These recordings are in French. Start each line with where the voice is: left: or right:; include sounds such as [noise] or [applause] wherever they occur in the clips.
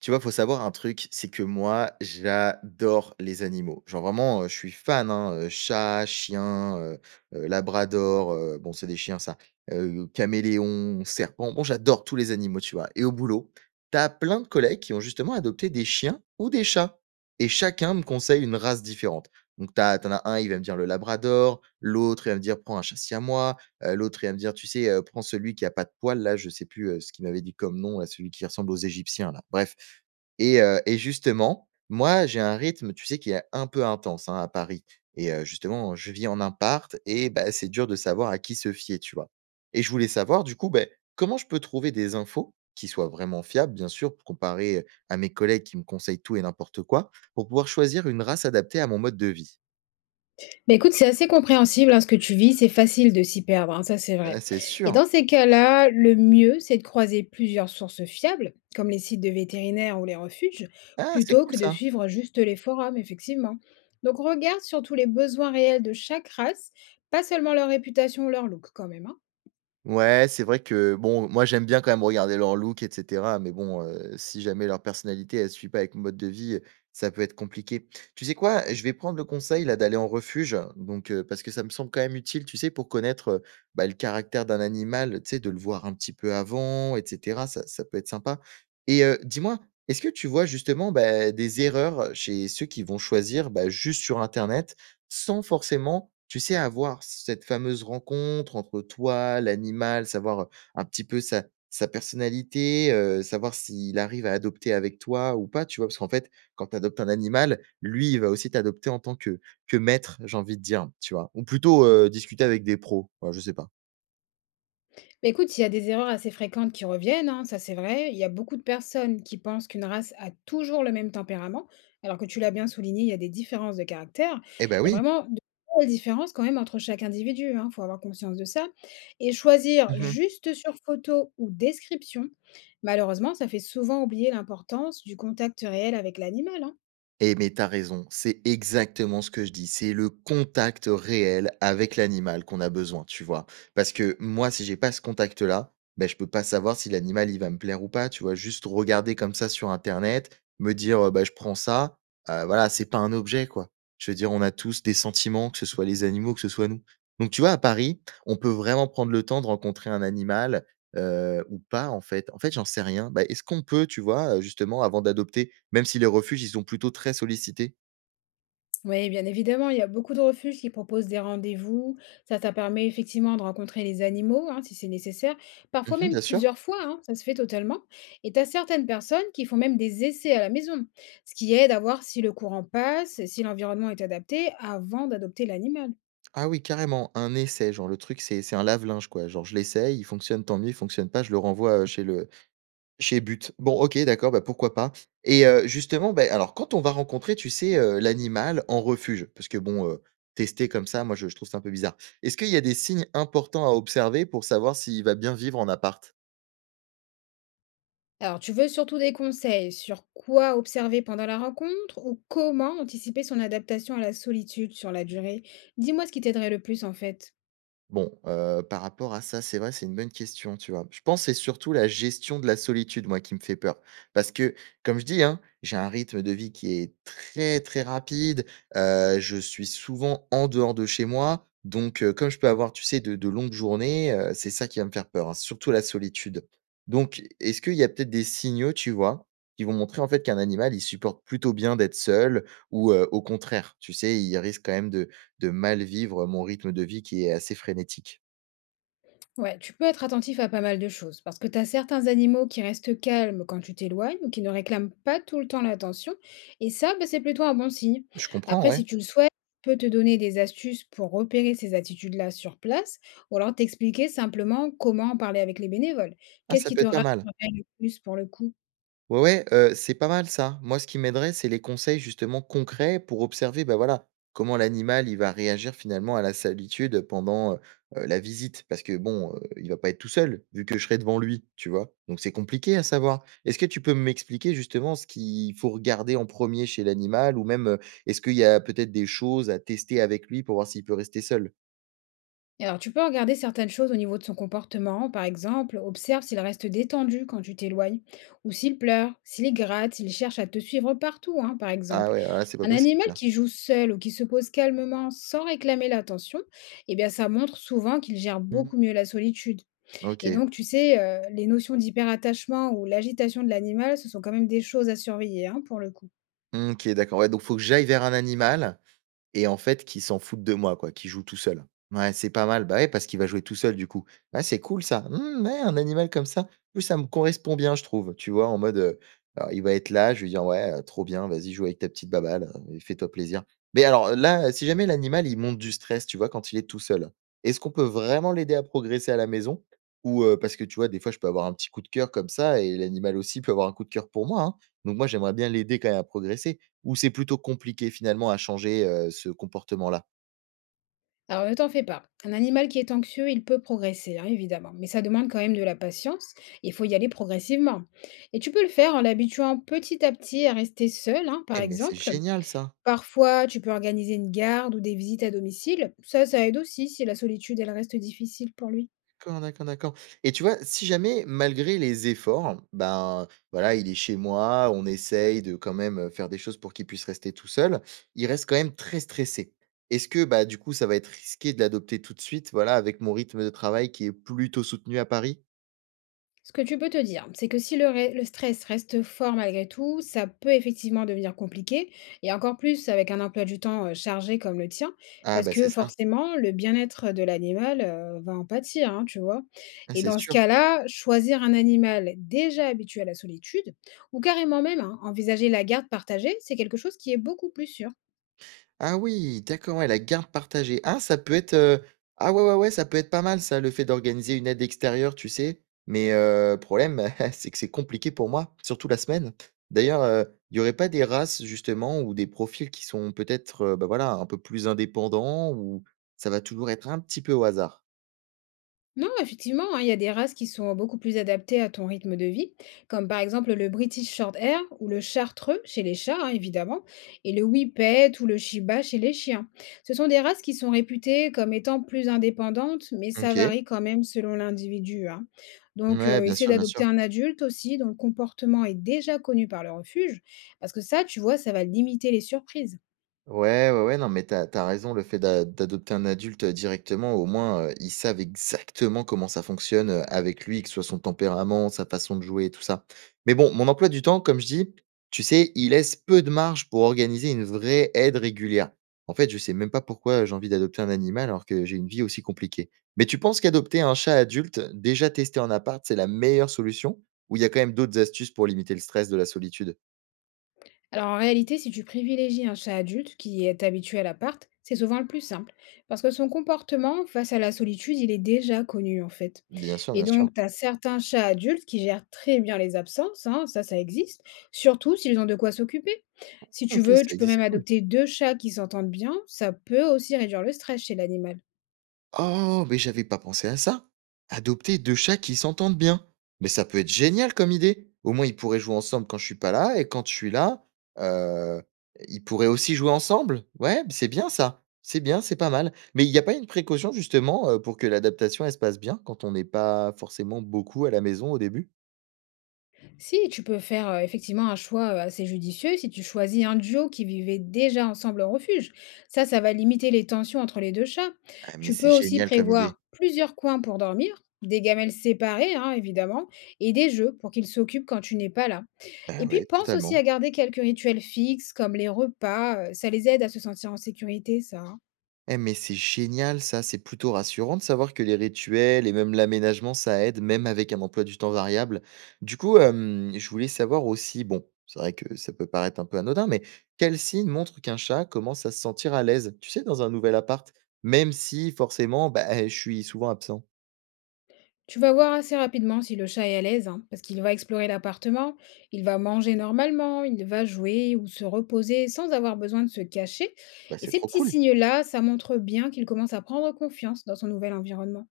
right: Tu vois, faut savoir un truc, c'est que moi, j'adore les animaux. Genre vraiment, je suis fan, hein, chat, chien, labrador, bon, c'est des chiens ça, caméléon, serpent, bon, j'adore tous les animaux, tu vois? Et au boulot, t'as plein de collègues qui ont justement adopté des chiens ou des chats et chacun me conseille une race différente. Donc t'as, t'en as un, il va me dire le labrador, l'autre, il va me dire: «Prends un chat siamois». L'autre, il va me dire: «Tu sais, prends celui qui a pas de poils là», je sais plus, ce qu'il m'avait dit comme nom là, celui qui ressemble aux Égyptiens là, bref. Et et justement, moi, j'ai un rythme, tu sais, qui est un peu intense, hein, à Paris, et justement, je vis en imparte et bah, c'est dur de savoir à qui se fier, tu vois? Et je voulais savoir du coup, ben comment je peux trouver des infos qui soient vraiment fiables, bien sûr, pour comparer, à mes collègues qui me conseillent tout et n'importe quoi, pour pouvoir choisir une race adaptée à mon mode de vie?
left: Bah, écoute, c'est assez compréhensible, hein, ce que tu vis, c'est facile de s'y perdre, hein, ça c'est
right: Ah,
left: vrai.
right: c'est
left: Et
right: sûr.
left: dans ces cas-là, le mieux, c'est de croiser plusieurs sources fiables, comme les sites de vétérinaires ou les refuges,
right: Ah, c'est
left: plutôt
right: cool
left: que de
right: ça!
left: suivre juste les forums, effectivement. Donc regarde surtout les besoins réels de chaque race, pas seulement leur réputation ou leur look quand même, hein.
right: Ouais, c'est vrai que bon, moi j'aime bien quand même regarder leur look et cetera, mais bon, si jamais leur personnalité, elle suit pas avec mon mode de vie, ça peut être compliqué. Tu sais quoi? Je vais prendre le conseil là d'aller en refuge, donc parce que ça me semble quand même utile, tu sais, pour connaître, bah, le caractère d'un animal, tu sais, de le voir un petit peu avant et cetera, ça peut être sympa et dis-moi, est-ce que tu vois justement, bah, des erreurs chez ceux qui vont choisir, bah, juste sur internet? Sans forcément, tu sais, avoir cette fameuse rencontre entre toi, l'animal, savoir, un petit peu sa sa personnalité, savoir s'il arrive à adopter avec toi ou pas, tu vois? Parce qu'en fait, quand tu adoptes un animal, lui, il va aussi t'adopter en tant que maître, j'ai envie de dire, tu vois? Ou plutôt, discuter avec des pros, ouais, je sais pas.
left: Bah, écoute, il y a des erreurs assez fréquentes qui reviennent, hein, ça c'est vrai. Il y a beaucoup de personnes qui pensent qu'une race a toujours le même tempérament, alors que tu l'as bien souligné, il y a des différences de caractère.
right: Eh ben
left: Il y a
right: oui.
left: vraiment de belles différences quand même entre chaque individu, il faut avoir conscience de ça. Et choisir
right: Mmh.
left: juste sur photo ou description, malheureusement, ça fait souvent oublier l'importance du contact réel avec l'animal, hein.
right: Eh mais t'as raison, c'est exactement ce que je dis, c'est le contact réel avec l'animal qu'on a besoin, tu vois? Parce que moi, si j'ai pas ce contact-là, ben je peux pas savoir si l'animal, il va me plaire ou pas, tu vois? Juste regarder comme ça sur internet, me dire, «Bah, je prends ça», voilà, c'est pas un objet, quoi. Je veux dire, on a tous des sentiments, que ce soit les animaux, que ce soit nous. Donc tu vois, à Paris, on peut vraiment prendre le temps de rencontrer un animal, ou pas en fait? En fait, j'en sais rien. Bah, est-ce qu'on peut, tu vois, justement avant d'adopter, même si les refuges, ils sont plutôt très sollicités?
left: Oui, bien évidemment, il y a beaucoup de refuges qui proposent des rendez-vous. Ça permet effectivement de rencontrer les animaux, hein, si c'est nécessaire. Parfois
right: Mmh,
left: même
right: bien sûr.
left: plusieurs fois, hein, ça se fait totalement. Et tu as certaines personnes qui font même des essais à la maison, ce qui aide à voir si le courant passe, et si l'environnement est adapté avant d'adopter l'animal.
right: Ah oui, carrément, un essai, genre le truc, c'est un lave-linge quoi, genre je l'essaye, il fonctionne, tant mieux, il fonctionne pas, je le renvoie, chez le chez But. Bon OK, d'accord, bah, pourquoi pas. Et justement, bah alors quand on va rencontrer, tu sais, l'animal en refuge, parce que bon, tester comme ça, moi je trouve ça un peu bizarre. Est-ce qu'il y a des signes importants à observer pour savoir s'il va bien vivre en appart?
left: Alors, tu veux surtout des conseils sur quoi observer pendant la rencontre ou comment anticiper son adaptation à la solitude sur la durée? Dis-moi ce qui t'aiderait le plus en fait.
right: Bon, par rapport à ça, c'est vrai, c'est une bonne question, tu vois? Je pense que c'est surtout la gestion de la solitude, moi, qui me fait peur. Parce que, comme je dis, hein, j'ai un rythme de vie qui est très, très rapide, je suis souvent en dehors de chez moi, donc comme je peux avoir, tu sais, de longues journées, c'est ça qui va me faire peur, hein, surtout la solitude. Donc est-ce qu'il y a peut-être des signaux, tu vois, qui vont montrer, en fait, qu'un animal, il supporte plutôt bien d'être seul ou au contraire, tu sais, il risque quand même de mal vivre mon rythme de vie qui est assez frénétique.
left: Ouais, tu peux être attentif à pas mal de choses, parce que tu as certains animaux qui restent calmes quand tu t'éloignes ou qui ne réclament pas tout le temps l'attention, et ça, bah, c'est plutôt un bon signe.
right: Je comprends,
left: Après,
right: ouais.
left: si tu le souhaites, je peux te donner des astuces pour repérer ces attitudes-là sur place, ou alors t'expliquer simplement comment en parler avec les bénévoles.
right: Ah,
left: Qu'est-ce
right: ça
left: qui
right: peut
left: te
right: être pas
left: rassurerait
right: mal.
left: le plus pour le coup?
right: Ouais, ouais, c'est pas mal ça. Moi, ce qui m'aiderait, c'est les conseils justement concrets pour observer, bah, voilà, comment l'animal, il va réagir finalement à la solitude pendant, la visite. Parce que bon, il va pas être tout seul, vu que je serai devant lui, tu vois? Donc c'est compliqué à savoir. Est-ce que tu peux m'expliquer justement ce qu'il faut regarder en premier chez l'animal ou même, est-ce qu'il y a peut-être des choses à tester avec lui pour voir s'il peut rester seul?
left: Et alors, tu peux regarder certaines choses au niveau de son comportement, par exemple, observe s'il reste détendu quand tu t'éloignes, ou s'il pleure, s'il est gratte, s'il cherche à te suivre partout, hein, par
right: Ah
left: exemple.
right: ouais, alors là, c'est pas
left: Un
right: possible
left: animal
right: ça.
left: qui joue seul ou qui se pose calmement sans réclamer l'attention, eh bien, ça montre souvent qu'il gère
right: Mmh.
left: beaucoup mieux la solitude. Et
right: OK.
left: donc, tu sais, les notions d'hyperattachement ou l'agitation de l'animal, ce sont quand même des choses à surveiller, hein, pour le coup.
right: Mmh, OK, d'accord. Ouais, donc faut que j'aille vers un animal, et en fait, qui s'en foutent de moi quoi, qui joue tout seul. Ouais, c'est pas mal, bah, ouais, parce qu'il va jouer tout seul du coup. Ouais, c'est cool ça. Mmh, ouais, un animal comme ça. Oui, ça me correspond bien, je trouve. Tu vois? En mode, alors il va être là, je lui dis: «Ouais, trop bien, vas-y joue avec ta petite baballe, et fais-toi plaisir». Mais alors là, si jamais l'animal, il monte du stress, tu vois? Quand il est tout seul, est-ce qu'on peut vraiment l'aider à progresser à la maison? Ou, parce que tu vois, des fois, je peux avoir un petit coup de cœur comme ça et l'animal aussi peut avoir un coup de cœur pour moi, hein. Donc moi, j'aimerais bien l'aider quand même à progresser. Ou c'est plutôt compliqué finalement à changer, ce comportement-là?
left: Alors ne t'en fais pas. Un animal qui est anxieux, il peut progresser, hein, évidemment, mais ça demande quand même de la patience. Il faut y aller progressivement. Et tu peux le faire en l'habituant petit à petit à rester seul, hein, par
right: Eh mais c'est
left: exemple.
right: génial ça!
left: Parfois, tu peux organiser une garde ou des visites à domicile. Ça aide aussi si la solitude, elle reste difficile pour lui.
right: D'accord, d'accord, d'accord. Et tu vois, si jamais malgré les efforts, ben, voilà, il est chez moi, on essaye de quand même, faire des choses pour qu'il puisse rester tout seul, il reste quand même très stressé. Est-ce que, bah, du coup, ça va être risqué de l'adopter tout de suite, voilà, avec mon rythme de travail qui est plutôt soutenu à Paris?
left: Ce que tu peux te dire, c'est que si le stress reste fort malgré tout, ça peut effectivement devenir compliqué, et encore plus avec un emploi du temps chargé comme le tien,
right: Ah,
left: parce
right: bah, c'est
left: que
right: ça.
left: forcément, le bien-être de l'animal va en pâtir, hein, tu vois.
right: Ah,
left: Et
right: c'est
left: dans ce
right: sûr.
left: cas-là, choisir un animal déjà habitué à la solitude, ou carrément même hein, envisager la garde partagée, c'est quelque chose qui est beaucoup plus sûr.
right: Ah oui, d'accord, ouais, la garde partagée. Ah, ça peut être, ah ouais, ouais, ouais, ça peut être pas mal ça, le fait d'organiser une aide extérieure, tu sais? Mais, problème, [laughs] c'est que c'est compliqué pour moi, surtout la semaine. D'ailleurs, il y aurait pas des races justement ou des profils qui sont peut-être, bah, voilà, un peu plus indépendants, ou ça va toujours être un petit peu au hasard?
left: Non, effectivement, hein, il y a des races qui sont beaucoup plus adaptées à ton rythme de vie, comme par exemple le British Shorthair ou le Chartreux chez les chats, hein, évidemment, et le Whippet ou le Shiba chez les chiens. Ce sont des races qui sont réputées comme étant plus indépendantes, mais ça
right: OK.
left: varie quand même selon l'individu, hein. Donc,
right: Ouais, bien
left: essayer
right: sûr, bien
left: d'adopter
right: sûr.
left: un adulte aussi dont le comportement est déjà connu par le refuge, parce que ça, tu vois, ça va limiter les surprises.
right: Ouais, ouais, ouais, non, mais t'as as raison, le fait d'adopter un adulte, directement, au moins, ils savent exactement comment ça fonctionne, avec lui, que ce soit son tempérament, sa façon de jouer tout ça. Mais bon, mon emploi du temps, comme je dis, tu sais, il laisse peu de marge pour organiser une vraie aide régulière. En fait, je sais même pas pourquoi j'ai envie d'adopter un animal alors que j'ai une vie aussi compliquée. Mais tu penses qu'adopter un chat adulte, déjà testé en appart, c'est la meilleure solution? Ou il y a quand même d'autres astuces pour limiter le stress de la solitude?
left: Alors en réalité, si tu privilégies un chat adulte qui est habitué à l'appart, c'est souvent le plus simple, parce que son comportement face à la solitude, il est déjà connu en fait.
right: Bien sûr,
left: Et
right: bien sûr.
left: donc, tu as certains chats adultes qui gèrent très bien les absences, hein, ça existe, surtout s'ils ont de quoi s'occuper. Si
right: Ah
left: tu
right: OK,
left: veux,
right: ça
left: tu peux
right: existe,
left: même
right: c'est cool.
left: adopter deux chats qui s'entendent bien, ça peut aussi réduire le stress chez l'animal.
right: Oh, mais j'avais pas pensé à ça. Adopter deux chats qui s'entendent bien. Mais ça peut être génial comme idée. Au moins, ils pourraient jouer ensemble quand je suis pas là et quand je suis là, euh, ils pourraient aussi jouer ensemble. Ouais, c'est bien ça. C'est bien, c'est pas mal. Mais il n'y a pas une précaution justement pour que l'adaptation elle se passe bien quand on n'est pas forcément beaucoup à la maison au début?
left: Si, tu peux faire effectivement un choix assez judicieux si tu choisis un duo qui vivait déjà ensemble en refuge. Ça va limiter les tensions entre les deux chats.
right: Ah, mais
left: Tu
right: c'est
left: peux aussi
right: génial comme idée.
left: prévoir plusieurs coins pour dormir, des gamelles séparées, hein, évidemment, et des jeux pour qu'ils s'occupent quand tu n'es pas là.
right: Bah
left: Et puis,
right: ouais,
left: pense aussi
right: totalement.
left: à garder quelques rituels fixes comme les repas. Ça les aide à se sentir en sécurité, ça, hein.
right: Eh mais c'est génial ça, c'est plutôt rassurant de savoir que les rituels et même l'aménagement, ça aide, même avec un emploi du temps variable. Du coup, je voulais savoir aussi, bon, c'est vrai que ça peut paraître un peu anodin, mais quel signe montre qu'un chat commence à se sentir à l'aise, tu sais, dans un nouvel appart, même si forcément, bah, je suis souvent absent?
left: Tu vas voir assez rapidement si le chat est à l'aise, hein, parce qu'il va explorer l'appartement, il va manger normalement, il va jouer ou se reposer sans avoir besoin de se cacher.
right: Bah,
left: Et
right: c'est
left: ces
right: trop
left: petits
right: cool.
left: signes-là, ça montre bien qu'il commence à prendre confiance dans son nouvel environnement.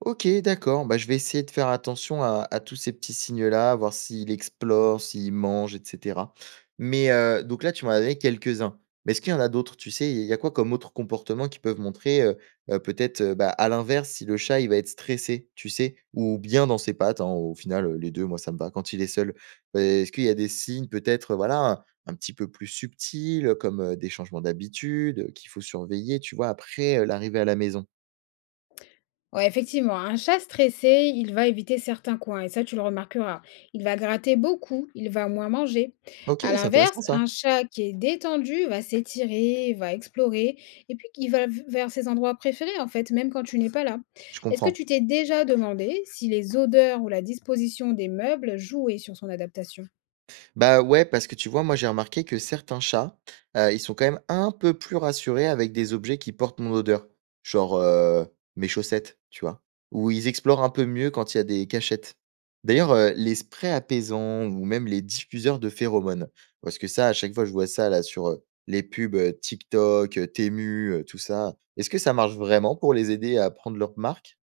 right: OK, d'accord. Bah, je vais essayer de faire attention à tous ces petits signes-là, voir s'il explore, s'il mange, et cetera. Mais, donc là, tu m'en as donné quelques-uns. Mais est-ce qu'il y en a d'autres? Tu sais, il y a quoi comme autres comportements qui peuvent montrer, peut-être, bah, à l'inverse, si le chat, il va être stressé, tu sais? Ou bien dans ses pattes, hein, au final, les 2. Moi, ça me va quand il est seul. Est-ce qu'il y a des signes peut-être, voilà, un petit peu plus subtils, comme, des changements d'habitude, qu'il faut surveiller, tu vois, après, l'arrivée à la maison?
left: Ouais, effectivement, un chat stressé, il va éviter certains coins, et ça, tu le remarqueras. Il va gratter beaucoup, il va moins manger.
right: OK,
left: À
right: c'est
left: l'inverse,
right: intéressant ça.
left: un chat qui est détendu va s'étirer, va explorer, et puis vers ses endroits préférés, en fait, même quand tu n'es pas là.
right: Je
left: Est-ce que
right: comprends.
left: tu t'es déjà demandé si les odeurs ou la disposition des meubles jouaient sur son adaptation?
right: Bah ouais, parce que tu vois, moi j'ai remarqué que certains chats, ils sont quand même un peu plus rassurés avec des objets qui portent mon odeur, genre, mes chaussettes, tu vois? Ou ils explorent un peu mieux quand il y a des cachettes. D'ailleurs, les sprays apaisants ou même les diffuseurs de phéromones, parce que ça, à chaque fois, je vois ça là sur, les pubs, TikTok, Temu, tout ça. Est-ce que ça marche vraiment pour les aider à prendre leur marque?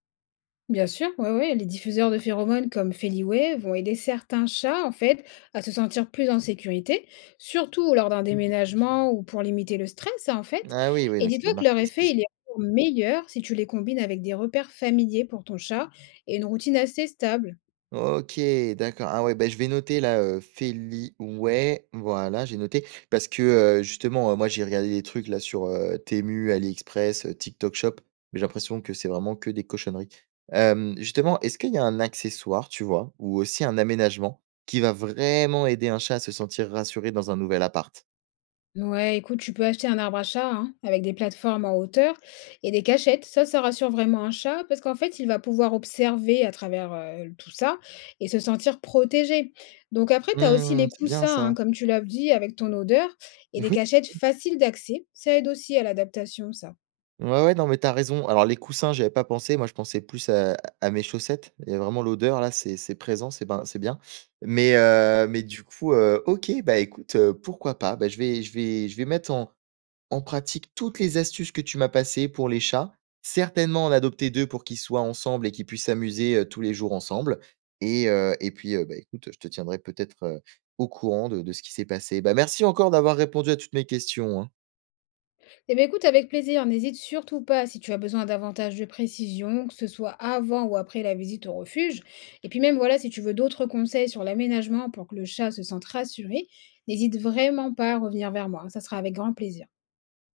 left: Bien sûr, oui oui, les diffuseurs de phéromones comme Feliway vont aider certains chats en fait à se sentir plus en sécurité, surtout lors d'un déménagement ou pour limiter le stress hein, en fait.
right: Ah oui, oui,
left: Et
right: donc il y a des
left: dis-toi que
right: marques
left: leur effet,
right: précises.
left: il est encore meilleur si tu les combines avec des repères familiers pour ton chat et une routine assez stable.
right: OK, d'accord. Ah ouais, bah, je vais noter là, Feliway, voilà, j'ai noté parce que, justement, moi j'ai regardé des trucs là sur, Temu, AliExpress, TikTok Shop, mais j'ai l'impression que c'est vraiment que des cochonneries. Justement, est-ce qu'il y a un accessoire, tu vois, ou aussi un aménagement qui va vraiment aider un chat à se sentir rassuré dans un nouvel appart?
left: Ouais, écoute, tu peux acheter un arbre à chat hein, avec des plateformes en hauteur et des cachettes. Ça rassure vraiment un chat parce qu'en fait, il va pouvoir observer à travers tout ça et se sentir protégé. Donc après, tu as aussi
right: Mmh,
left: les
right: c'est bien
left: coussins, hein,
right: ça.
left: comme tu l'as dit, avec ton odeur et des
right: [laughs]
left: cachettes faciles d'accès. Ça aide aussi à l'adaptation, ça.
right: Ouais, ouais, non, mais t'as raison. Alors les coussins, j'avais pas pensé. Moi, je pensais plus à mes chaussettes. Il y a vraiment l'odeur là, c'est présent, c'est ben c'est bien. Mais du coup, OK, bah, écoute, pourquoi pas? Bah, je vais mettre en en pratique toutes les astuces que tu m'as passées pour les chats. Certainement en adopter 2 pour qu'ils soient ensemble et qu'ils puissent s'amuser, tous les jours ensemble et puis, bah, écoute, je te tiendrai peut-être, au courant de ce qui s'est passé. Bah, merci encore d'avoir répondu à toutes mes questions, hein.
left: Eh bien, écoute, avec plaisir, n'hésite surtout pas si tu as besoin davantage de précisions, que ce soit avant ou après la visite au refuge. Et puis même, voilà, si tu veux d'autres conseils sur l'aménagement pour que le chat se sente rassuré, n'hésite vraiment pas à revenir vers moi. Ça sera avec grand plaisir.